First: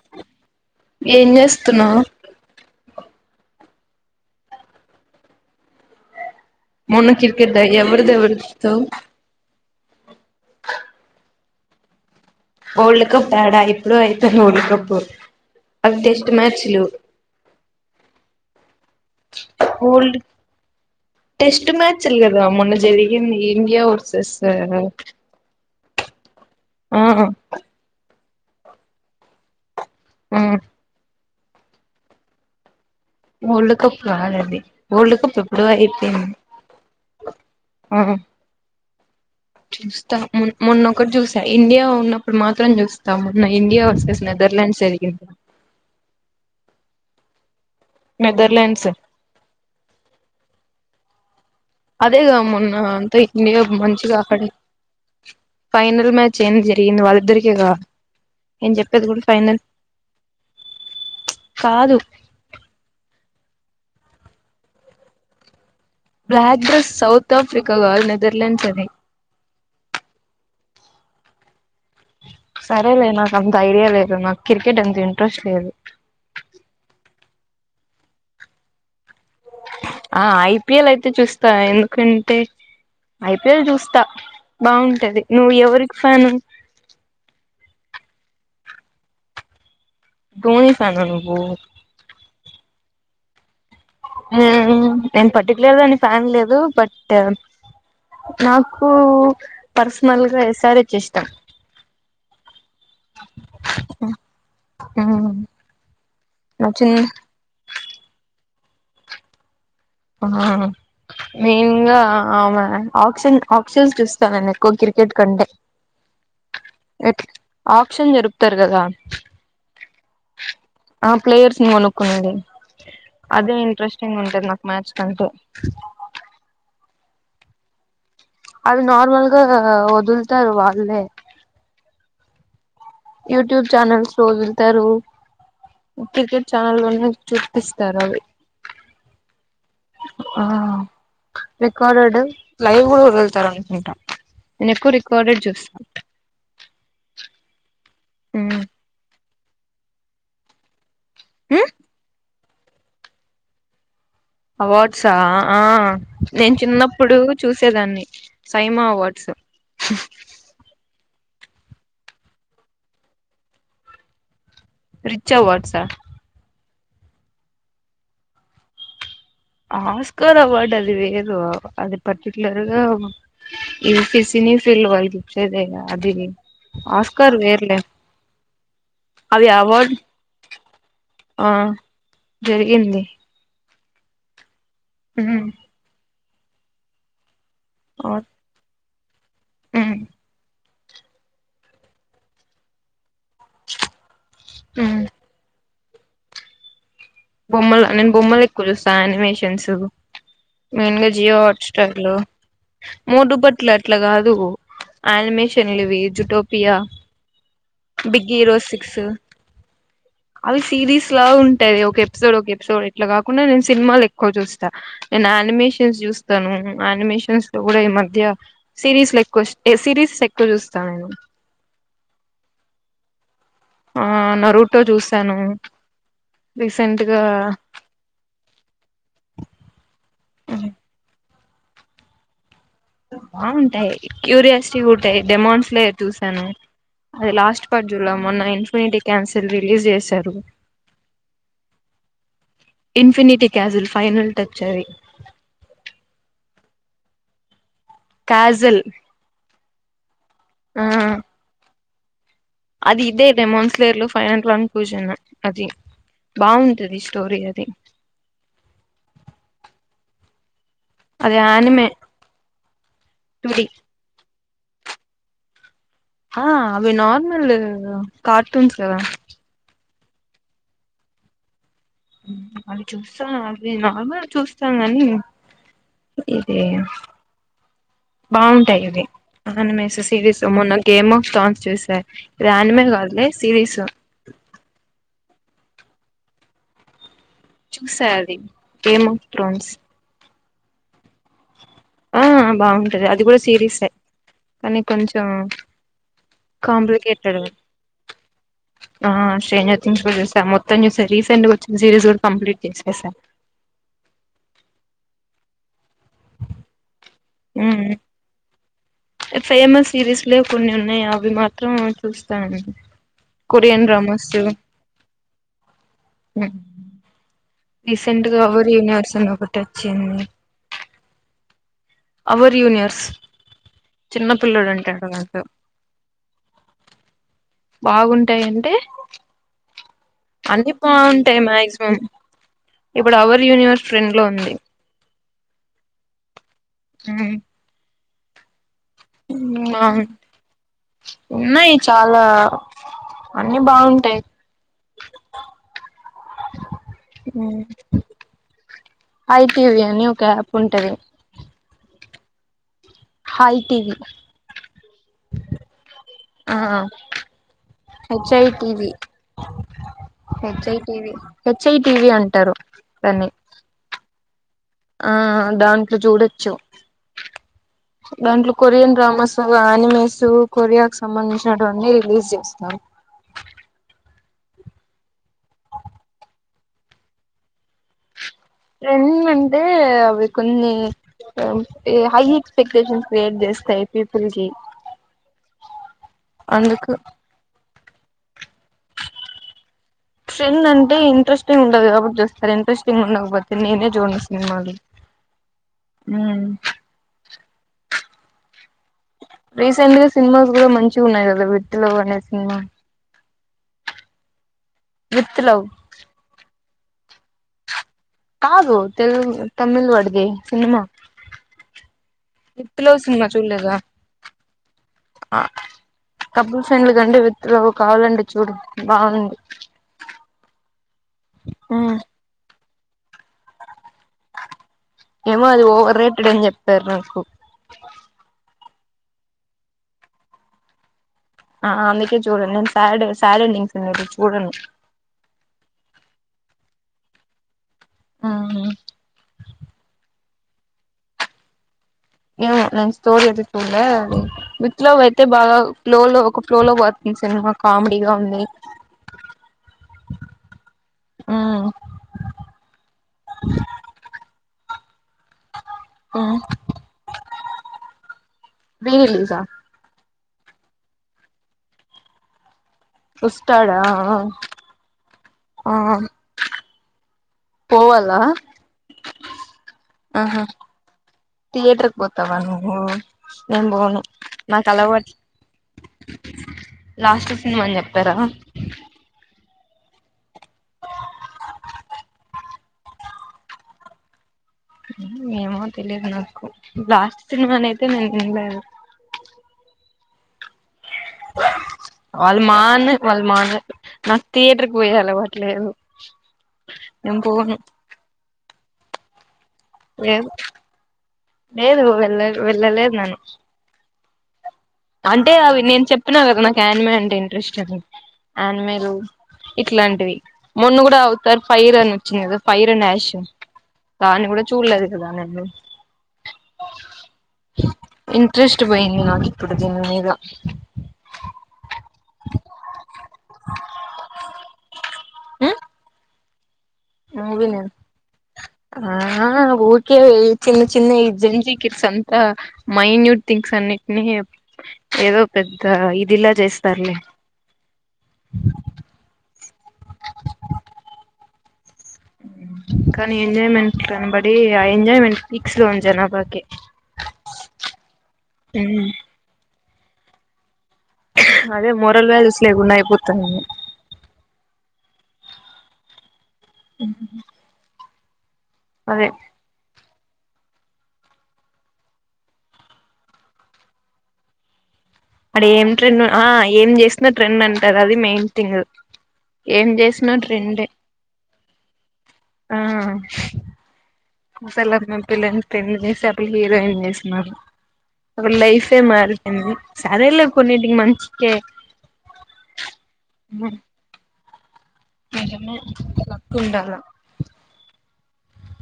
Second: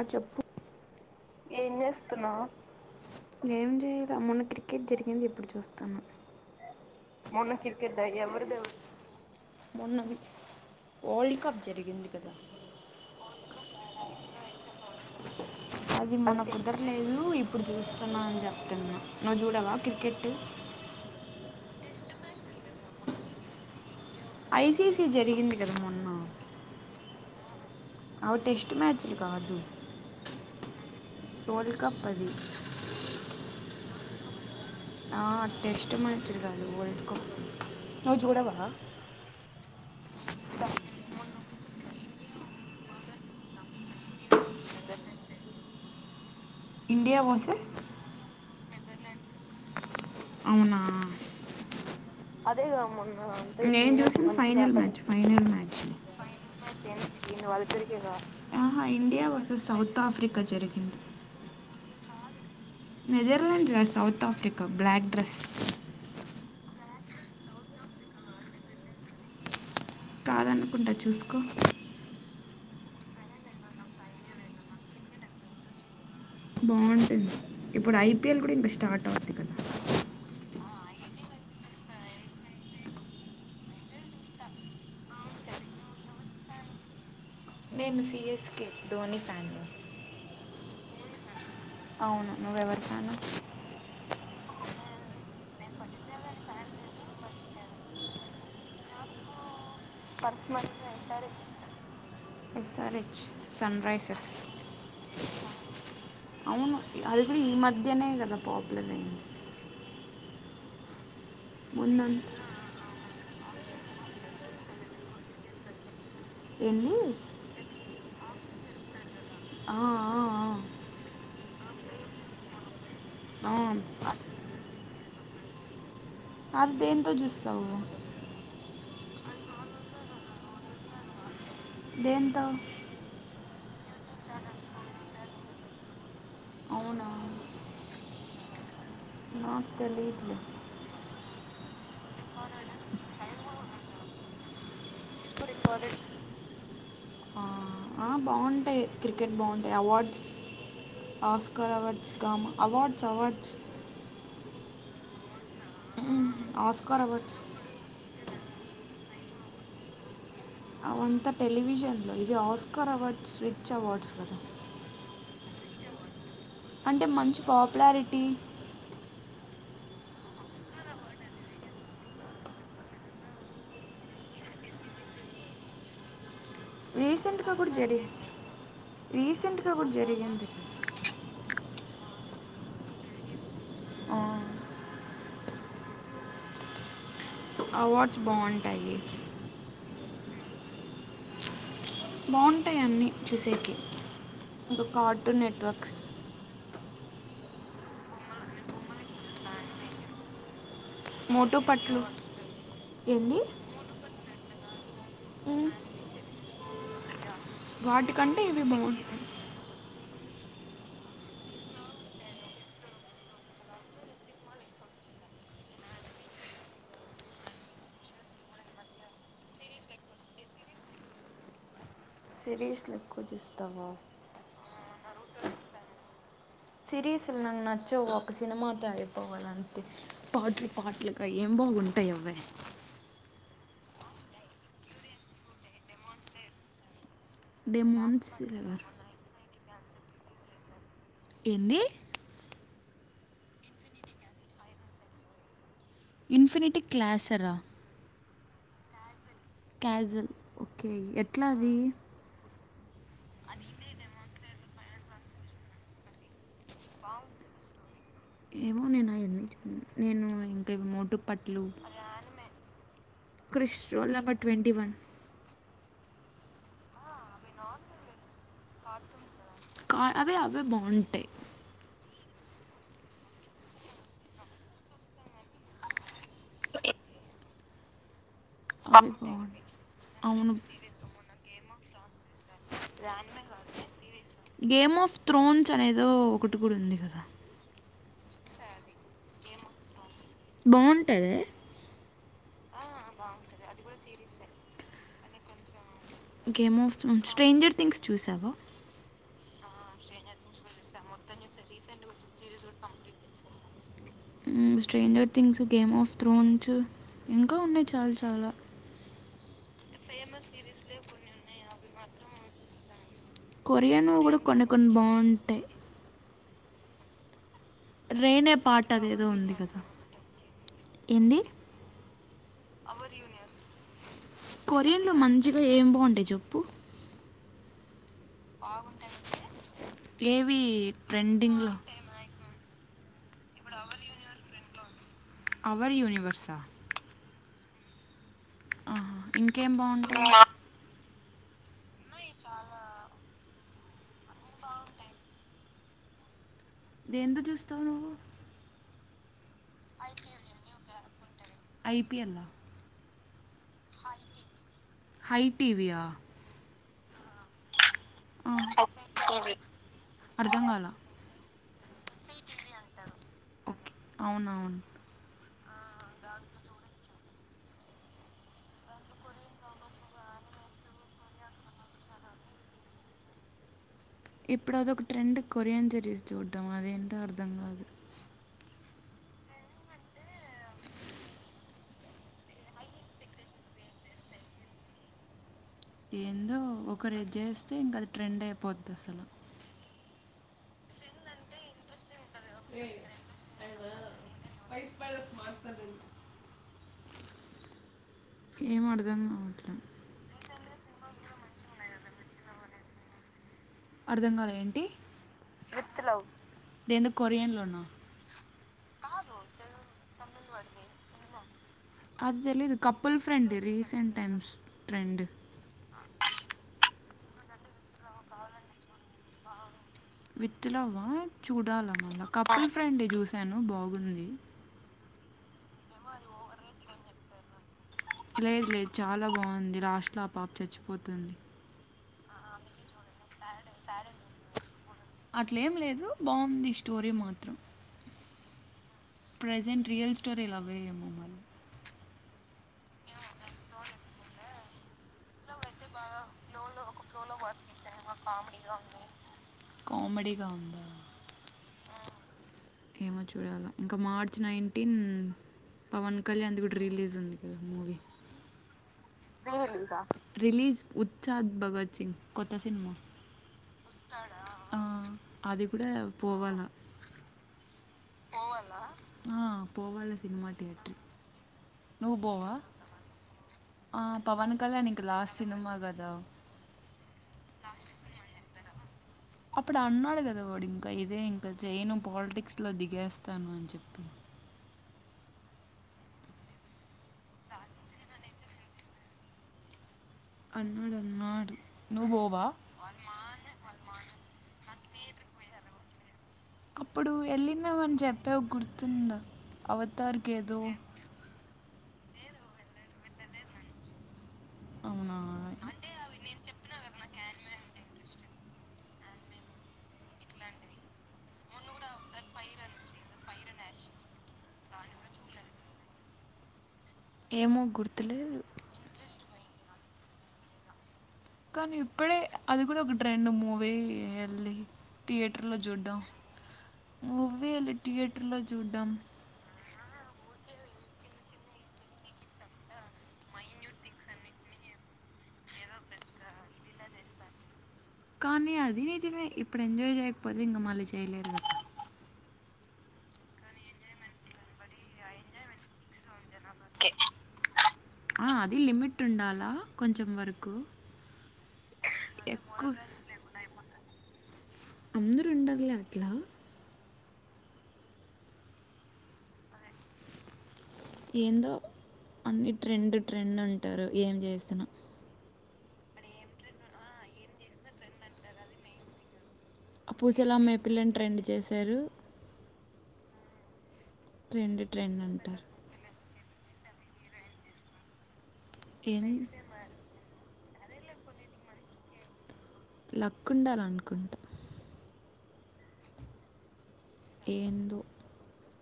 ఆ చెప్పు ఏం చేస్తున్నావు ఏం చేయలే మొన్న క్రికెట్ జరిగింది ఇప్పుడు చూస్తున్నా మొన్న క్రికెట్ దా ఎవర్ధి ఎవర్తో మొన్నవి వరల్డ్ కప్ జరిగింది కదా వరల్డ్ కప్ ఆడా ఎప్పుడో అయిపోయింధి వరల్డ్ కప్పు అది మొన్న కుదరలేదు ఇప్పుడు చూస్తున్నా అని చెప్తున్నా నువ్వు చూడవా వరల్డ్ క్రికెట్ టెస్ట్ మ్యాచ్లు కదా మొన్నా జ్ జరిగింధి ఇండీయా వర్స ఐసిసి జరిగింది కదా మొన్ ఆ అవి టెస్ట్ మ్యాచ్లు కాదు ఆ వోల్డ్ కప్ అధి వర్ల్డ కప్ కాధు అది ఆ టీస్ట్ మ్యాచ్లు కాదు వరల్డ్ కప్ ఆ నువ్ చూడవా చూస్తా మొన్ మొన్నొకటి చూసా ఇండియా ఉన్నప్పుడు మాత్రం చూస్తా మొన్న ఇండియా వర్సస్ నెదర్లాండ్ జరిగింది ఇండియా వోర్సెస్ నెదర్ల్యాండ్స్ అవునా అదేగా అధే మొన్న గా అంతా ఇండియా నేను మంచిగా చూసా ఆడే ఫైనల్ మ్యాచ్ ఫైనల్ మ్యాచ్ ఏం జరిగింది వాళ్ళిద్దరికేగా నేను ఆహ చెప్పేది కూడా India final versus South Africa జరిగింది కాదు నెదర్లాండ్స్ కాద్ South Africa black dress black dress South Africa కాదు నెదర్లాండ్స్ అది ద అనుకుంటా చూసుకో సరేలే నాకు అంత ఐడియా లేదు నాకు క్రికెట్ అంత ఇంట్రెస్ట్ లేదు బాగుంటుంది ఇప్పుడు ఐపిఎల్ కూడా ఇంక స్టార్ట్ అవుద్ది ఆ ఐపీఎల్ అయితే చూస్తా ఎందుకంటే ఐపీఎల్ చూస్తా బాగుంటది నువ్వు ఎవరికి ఫ్యాను నేను సియస్కె ధోని ఫ్యాన్ ని ధోని ఫ్యాన్ ఆ నువ్వు అవును నువ్వెవరి ఫ్యాను నేను పర్టికులర్ గా ఫ్యాన్ లేదు బట్ నాకు పర్సనల్ గా యెస్ ఆర్ హెచ్ ఇష్టం S R H Sunrisers నా అవును చిన్న అది కూడా ఈ మధ్యనే కథా ప్రాబ్లమే ఆ మెయిన్గా ముందంత ఆమె ఆన్ ఆక్షన్ చూస్తాను నేను ఎక్కువ క్రికెట్ కంటే ఏంది ఆక్షన్ జరుపుతారు కదా ఆ ఆ ఆ ప్లేయర్స్ని కొనుక్కునేది ఆ. అదే ఆ, ఇంట్రెస్టింగ ఉంటది నాకు మ్యాచ్ కంటే అద్ దేంతో చూస్తావు అవి నార్మల్గా వదుల్తారు వాళ్ళే దేంతో యూట్యూబ్ ఛానల్స్ లొ వదుల్తారు క్రికెట్ అవునా ఛానలోనే చూపిస్తారు అవి నాకు తెలిదు లే ఆ రికార్డెడ్ లైవ్ కూడా వదులుతారు అనుకుంటా నేను ఎక్కువ రికార్డెడ్ చూస్తాను ఆ, ఆ బావుంటాయి క్రి క్రికెట్ బాగుంటయి awards Oscar awards gamma awards awards అవార్డ్సా ఆ ఆ మ్మ్. నేను ఆస్కార్ చిన్నప్పుడు అవార్డ్స్ చూసేదాన్ని సైమా అవార్డ్స్ హు అవంతా టెలివిజన్లో ఇవి ఆస్కార్ అవార్డ్స్ స్విచ్ అవార్డ్స్ కదా స్విచ్ అవార్డ్స్ ఆ అంటే మంచి పాపులారిటీ ఆస్కార్ అవార్డ్ అది వేరు అది పర్టిక్యులర్ గా ఈ సినీ ఫీల్డ్ వాళ్లకి ఇచ్చేదే గా అది ఆస్కార్ రీసెంట్గా కూడా వేర్లే జరిగి అది రీసెంట్గా కూడా అవార్డ్ జరిగింది ఆ జరిగింది ఆ, హ్ అవార్డ్స్ బావుంటాయి హ్మ్ బావుంటాయి అన్నీ చుసేక్కి ఓ ఉమ్ కార్టూన్ నెట్వర్క్ బొమ్మలు నేను బొమ్మలు ఎక్కువ చూస్తా అనిమేషన్సు మెయిన్ గా జియో మోటు హోస్టర్ పట్లు లో మోటు ఏంది పట్లు అట్లా కాదు ఉమ్, అనిమేషన్ల్ ఇవి ఇచ్తటో పియా వాటికంటే ఇవి బావుం అవి సిరీస్ లా ఉంటాయి ఒకే అస్సల్ ఒక ఎపిసోడ్ ఇట్ల కాకుండా నేన్ సినిమల్ ఎక్కువ జుస్తా నేన్ నా అనిమేషన్స్ జుస్తా ను అనిమేషన్స్ లో గూడా ఈమద్య సిరీస్లు ఎక్కువ ఇష్ సిరీసెస్ ఎక్కువ జుస్తా నేను సిరీస్లక్కుచుస్త ఆ న్నరు టో చూసాను రీసెంట్ గా సిరీస్ నా నచ్చవు ఒక సినిమాతో అయిపోవాలంతే పాట్లు పాట్లు ఏం బావుంటాయి అవే బాగుంటాయి క్యూరియాసిటీ కూడాట్టాయి డెమౌండ్స్ లే చూసాను అది లాస్ట్ పార్ట్ జుల్లమ్ డెమాన్స్ నా గారు ఇన్ఫినిటీ క్యాన్సిసల్ రీ లీస్ చేసారు ఏంది ఇన్ఫనిటీ క్యాజల్ ఫైనల్ టచ్ అది ఇన్ఫనిటీ క్లాసరా కాజల్ కజి ఓకే ఎట్లాది అది ఇదే రెమోన్స్లేర్ లో ఫైనల్ వన్ పూజన్ అది బాగుంటది స్టోరీ అది ఎన్నో మోట అది పట్లు ఆనిమే టుడి క్రిష్ రూల్ నెంబర్ ట్వీ ట్వంటీ వన్ ఆ అవి నార్మల్ కార్టూన్స్దా కా అవి అవి బాగుంటాయి అవి చూస్తా అవి నార్మల్ చూస్తా కాని ఇది బాగుంటాయి అవి అవే బాగుంటాయి ఆన మస్ సిరీస్ అవును మొన్న గేమ్ ట్రోన్స్ చూస దే దాన్ని కాలే సిరీస్ చే అనేదో ఒకటి కూడా ఉంది కదా సాది గేమ్ ఆఫ్ త్రోన్స్ బాగుంటాది ఆ బాగుంటది అది కూడా సిరిసె కానీ కొంచెం ఆ game of Thrones stranger things చూసావా స్ట్రాంజర్ థింగ్స్ కుడా చూసా మొత్తం చూస రీసెంట్ గా వచ్చిన సిరీస్ కూడా కంప్లీట్ చేసేసా హ్మ్ stranger things game of thrones ఇంకా ఉన్నాయి చాలా చాలా ఫేమస్ సిరీస్లు కొన్ని ఉన్నాయి అవి మాత్రం చూస్తాను కొరియన్ కొరియా డ్రామాస్ ను్వులు కొన్ని కొన్ని బావుంటాయి అ రీసెంట్ గా రేనే ఎవర్ పాట యూనివర్స్ అదేదో అని ఉంది ఒకటి కదా వచ్చింది ఏంది అవర్ యూనియర్స్ కొరియన్లో మంచిగా ఏం బాగుంటాయి చెప్పు బాగుం ఉంటాయి అంటే ఏవి అన్ని బాగుంటాయి ట్రెండింగ్లో మాక్సిమం ఇప్పుడు అవర్ యూనివర్స్ ట్రాండ్ లో ఉంది అవర్ యూనివర్సా ఆహా ఇంకేం బాగుంటయి ఉన్నాయి చాలా అని బాగుంటాయి దేన్లో చూస్తావ్ నువ్వు ఐటివీ అని ఒక యాప్ ఉంటుంది యాల హాయి టీవీ హై టీవీయా హ హచ్ ఐ టివి అర్థం కాల హెచ్ఐటి చ్చై టీవి అంటారు దన్ని అవునవును ఆ దాంట్లో చూడొచ్చు దాంట్లో కొరియన్ డ్రామాస్ అనిమేస్ కొరియాకు సంబంధించినటువన్న రిలీజ్ చేసినారు ఇప్పుడు అదొక ట్రెండ్ కొరియన్ సిరీస్ చూడ్టం అదేంటో అర్థం కాదు ట్రాండ్ అంటే అవి కొన్ని హై ఎక్స్పెక్టేషన్ క్రియేట్ చేస్తాయి పీపుల్ కి ఏందో అందుకు ఒకరేద్ చేస్తే ఇంకది ట్రెండ్ అయిపోద్ది అసలు ట్రెండ్ అంటే ఇంట్రెస్ట్ంగ్ ఉండదు కాబట్టి సలు ఇంట్రెస్టింగ్ ఉండకపోతే నేనే చూడ్ను సినిమాలు ఏం అర్థం కావట్లే రీసెంట్ గ సినిమాస్ కూడ మ చూ ఉన్నయ్ కదా విత్ లవ్ అనే సినిమా అర్థం కాలే ఏ విత్ లవ్ దేందో కొరియన్లోన కాదు తెల్గ్ తమిళ్ వాడిది, సినిమా అది తెలీదు విత్ లవ్ కపుల్ సినిమా ఫ్రెండ్ చూలేద? Recent times trend couple friend friend with love కావలంటే చూడు బావుంది. విత్ లవ్ ఆ చూడాల మల కపుల్స్ ఫ్రండి చూసను బాగ్ ఉంది ఏమో అది ఓవర్ రేటెడ్ అని చెప్పారు నాకు లేద్ లేద్ చాలా బాగుంది. లాస్ట్ లో ఆ పాప చచ్చిపోతుంది. ఆ అందుకే చూడను నేన్ సాడ్ స్ సాడ్ ఎండింగ్స్ ఉన్నేటివి చూడను. అట్లేం లేదు బాగుంది స్టోరీ మాత్రం ఆ ప్రజెంట్ రియల్ స్టోరీలా లవ్ ఏ ఏమో మరి ఏమో నేను స్టోరీ అయితే చూడలే అది. విత్ లవ్ అయితే బాగా ఫ్లో లో ఒక ఫ్లోలో పో కామెడీ గా ఉందా? ఏమో చూడాల ఇంక మార్చ్ నైన్ ఇన్ పవన్ కళ్యాణ్ది కూడా రిలీజ్ ఉంది కదా మూవీ. రీ రిలీజా మీ రిలీజ్ ఉచ్చాద్ భగత్ సింగ్ కొత్ త్త సిన్మా ఆఆ ఆ కూడా పోవాలా పోవాల? ఆ, పోవాలా ఆహ సినిమా థియేటర్ థియేటర్కి నువ్వు పోతావా పోవా నువ్వు? నేన్ బోను ఆ, పవన్ నాకు కళ్యాణ్ ఇంకా అలవాట్, లాస్ట్ సినిమా కదా లాస్ట్ సినిమ అన్ చెప్పారా? అప్పుడు అన్నాడు కదా వాడు ఇంక ఇదే ఇంకా చేయను పాలిటిక్స్లో దిగేస్తాను అన్ చెప్పి. ఏమో తెలిదు నాకు. లాస్ట్ సినిమానినైతే నేన్ ఇన్లేదు. అన్నాడు అన్నాడు నువ్వు వాల్ పోవా మాన్ వాల్ మాన్ నాకు తియేటర్ పోయే అలవాట్లేదు. అప్పుడూ ఎళ్ళినవని చెప్పావ్ గుర్ తుంద లేదు అవత్తార్కేదు లేదు వెళ్ళ వెళ్ళలేదు నేను అవునా అంటే అవి నేన్ చెప్పిన గదా నాకు ఆన్మె అంటే ఇంట్రెస్ట్ అని ఆనిమేలూ ఇట్లాంటివి, మొన్న గూడా అవుతార్ పైర్ అని వచ్చింది గదా, ఫైర్ నాషన్ దాన్ని కూడా చూడ్లేదు గదా నన్ను ఏమో గుర్తులేదు ఇంట్రెస్ట్ పోయింది నాకి ఇప్పుడు దీని మీద కానీ ఇప్పుడే, అది కూడా ఒక ట్రెండ్ మూవీ ఎళ్ళి టియేటర్లో చూడ్డం. మూవి మూవీ నేనేం వెళ్ళి థియేటర్లో చూడ్డం ఆ వో కే చిన్న చిన్న ఈ జంజీకిర్స్ అంతా, మైన్యూట్ థింగ్స్ అన్నిట్ని ఏదో పెద్ద ఇదిలా చేస్తారులే. కానీ అది నిజమే ఇప్పుడు ఎంజాయ్ చేయకపోతే ఇంకా మళ్ళీ చేయలేరు కదా కానీ ఎంజాయ్మెంట్ కనబడీ, ఆ ఎంజాయ్మెంట్ పీక్స్ లో ఉంది జనాభాకి. ఆ అది లిమిట్ ఉండాలా కొంచెం వరకు అదే మోరల్ వ్యాల్యూస్ ఎక్కువ లేకుండా అయిపోతంది అందరుండర్లే అట్లా ఉహుహు అదే ఏందో అన్ని ట్రెండ్ ట్రెండ్ అంటారు ఏం చేస్తున అడి ఏం ట్రెండ్ ఆ ఏం జేసిన ట్రెండ్ అంటారు అది మెయిన్ థింగ్ ఏం ఆ చేసినా పూసలు అమ్మే ట్రెండే పిల్లని ట్రెండ్ చేసారు ఆ ట్రెండ్ పూసలు అమ్మే ట్రెండ్ పిల్లని అంటారు ట్రెండ్ చేసార్ ప్రి హీరోయిన్ జేస్తున్నారు ఒక లైఫే ఏం మారిపొయింది సరేలే కొన్నిటికి మంచికే లక్క్ ఉండాలనుకుంటా నిజమే లక్క్ ఉండాల ఏందొ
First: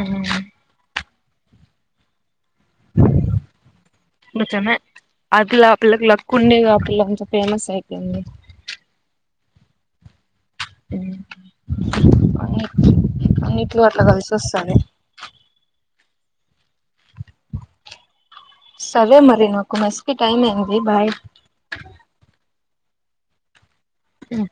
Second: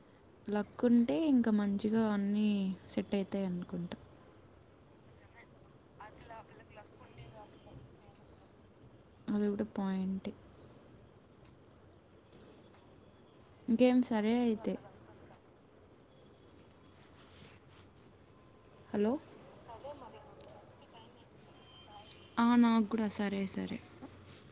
ఉమ్ లక్కున్ టే ఇంక మంచిగా అన్నీ సెట్ అయితై అనుకుంట అట్లా ఆ పిల్లకి లక్కుండేగా పిల్ల అంత ఫేమస్ అయిపోయింది అది గూడా పాయింటె ఊ ఫన్ని అన్నిట్లో ఇంకేం అట్ల సరే అయితే కలిసోస్తాది హలో సరే మరి నాకు మెస్ కి టైమ్ అయింది బాయ్ ఆ నాగుడా సరే సరే ఉమ్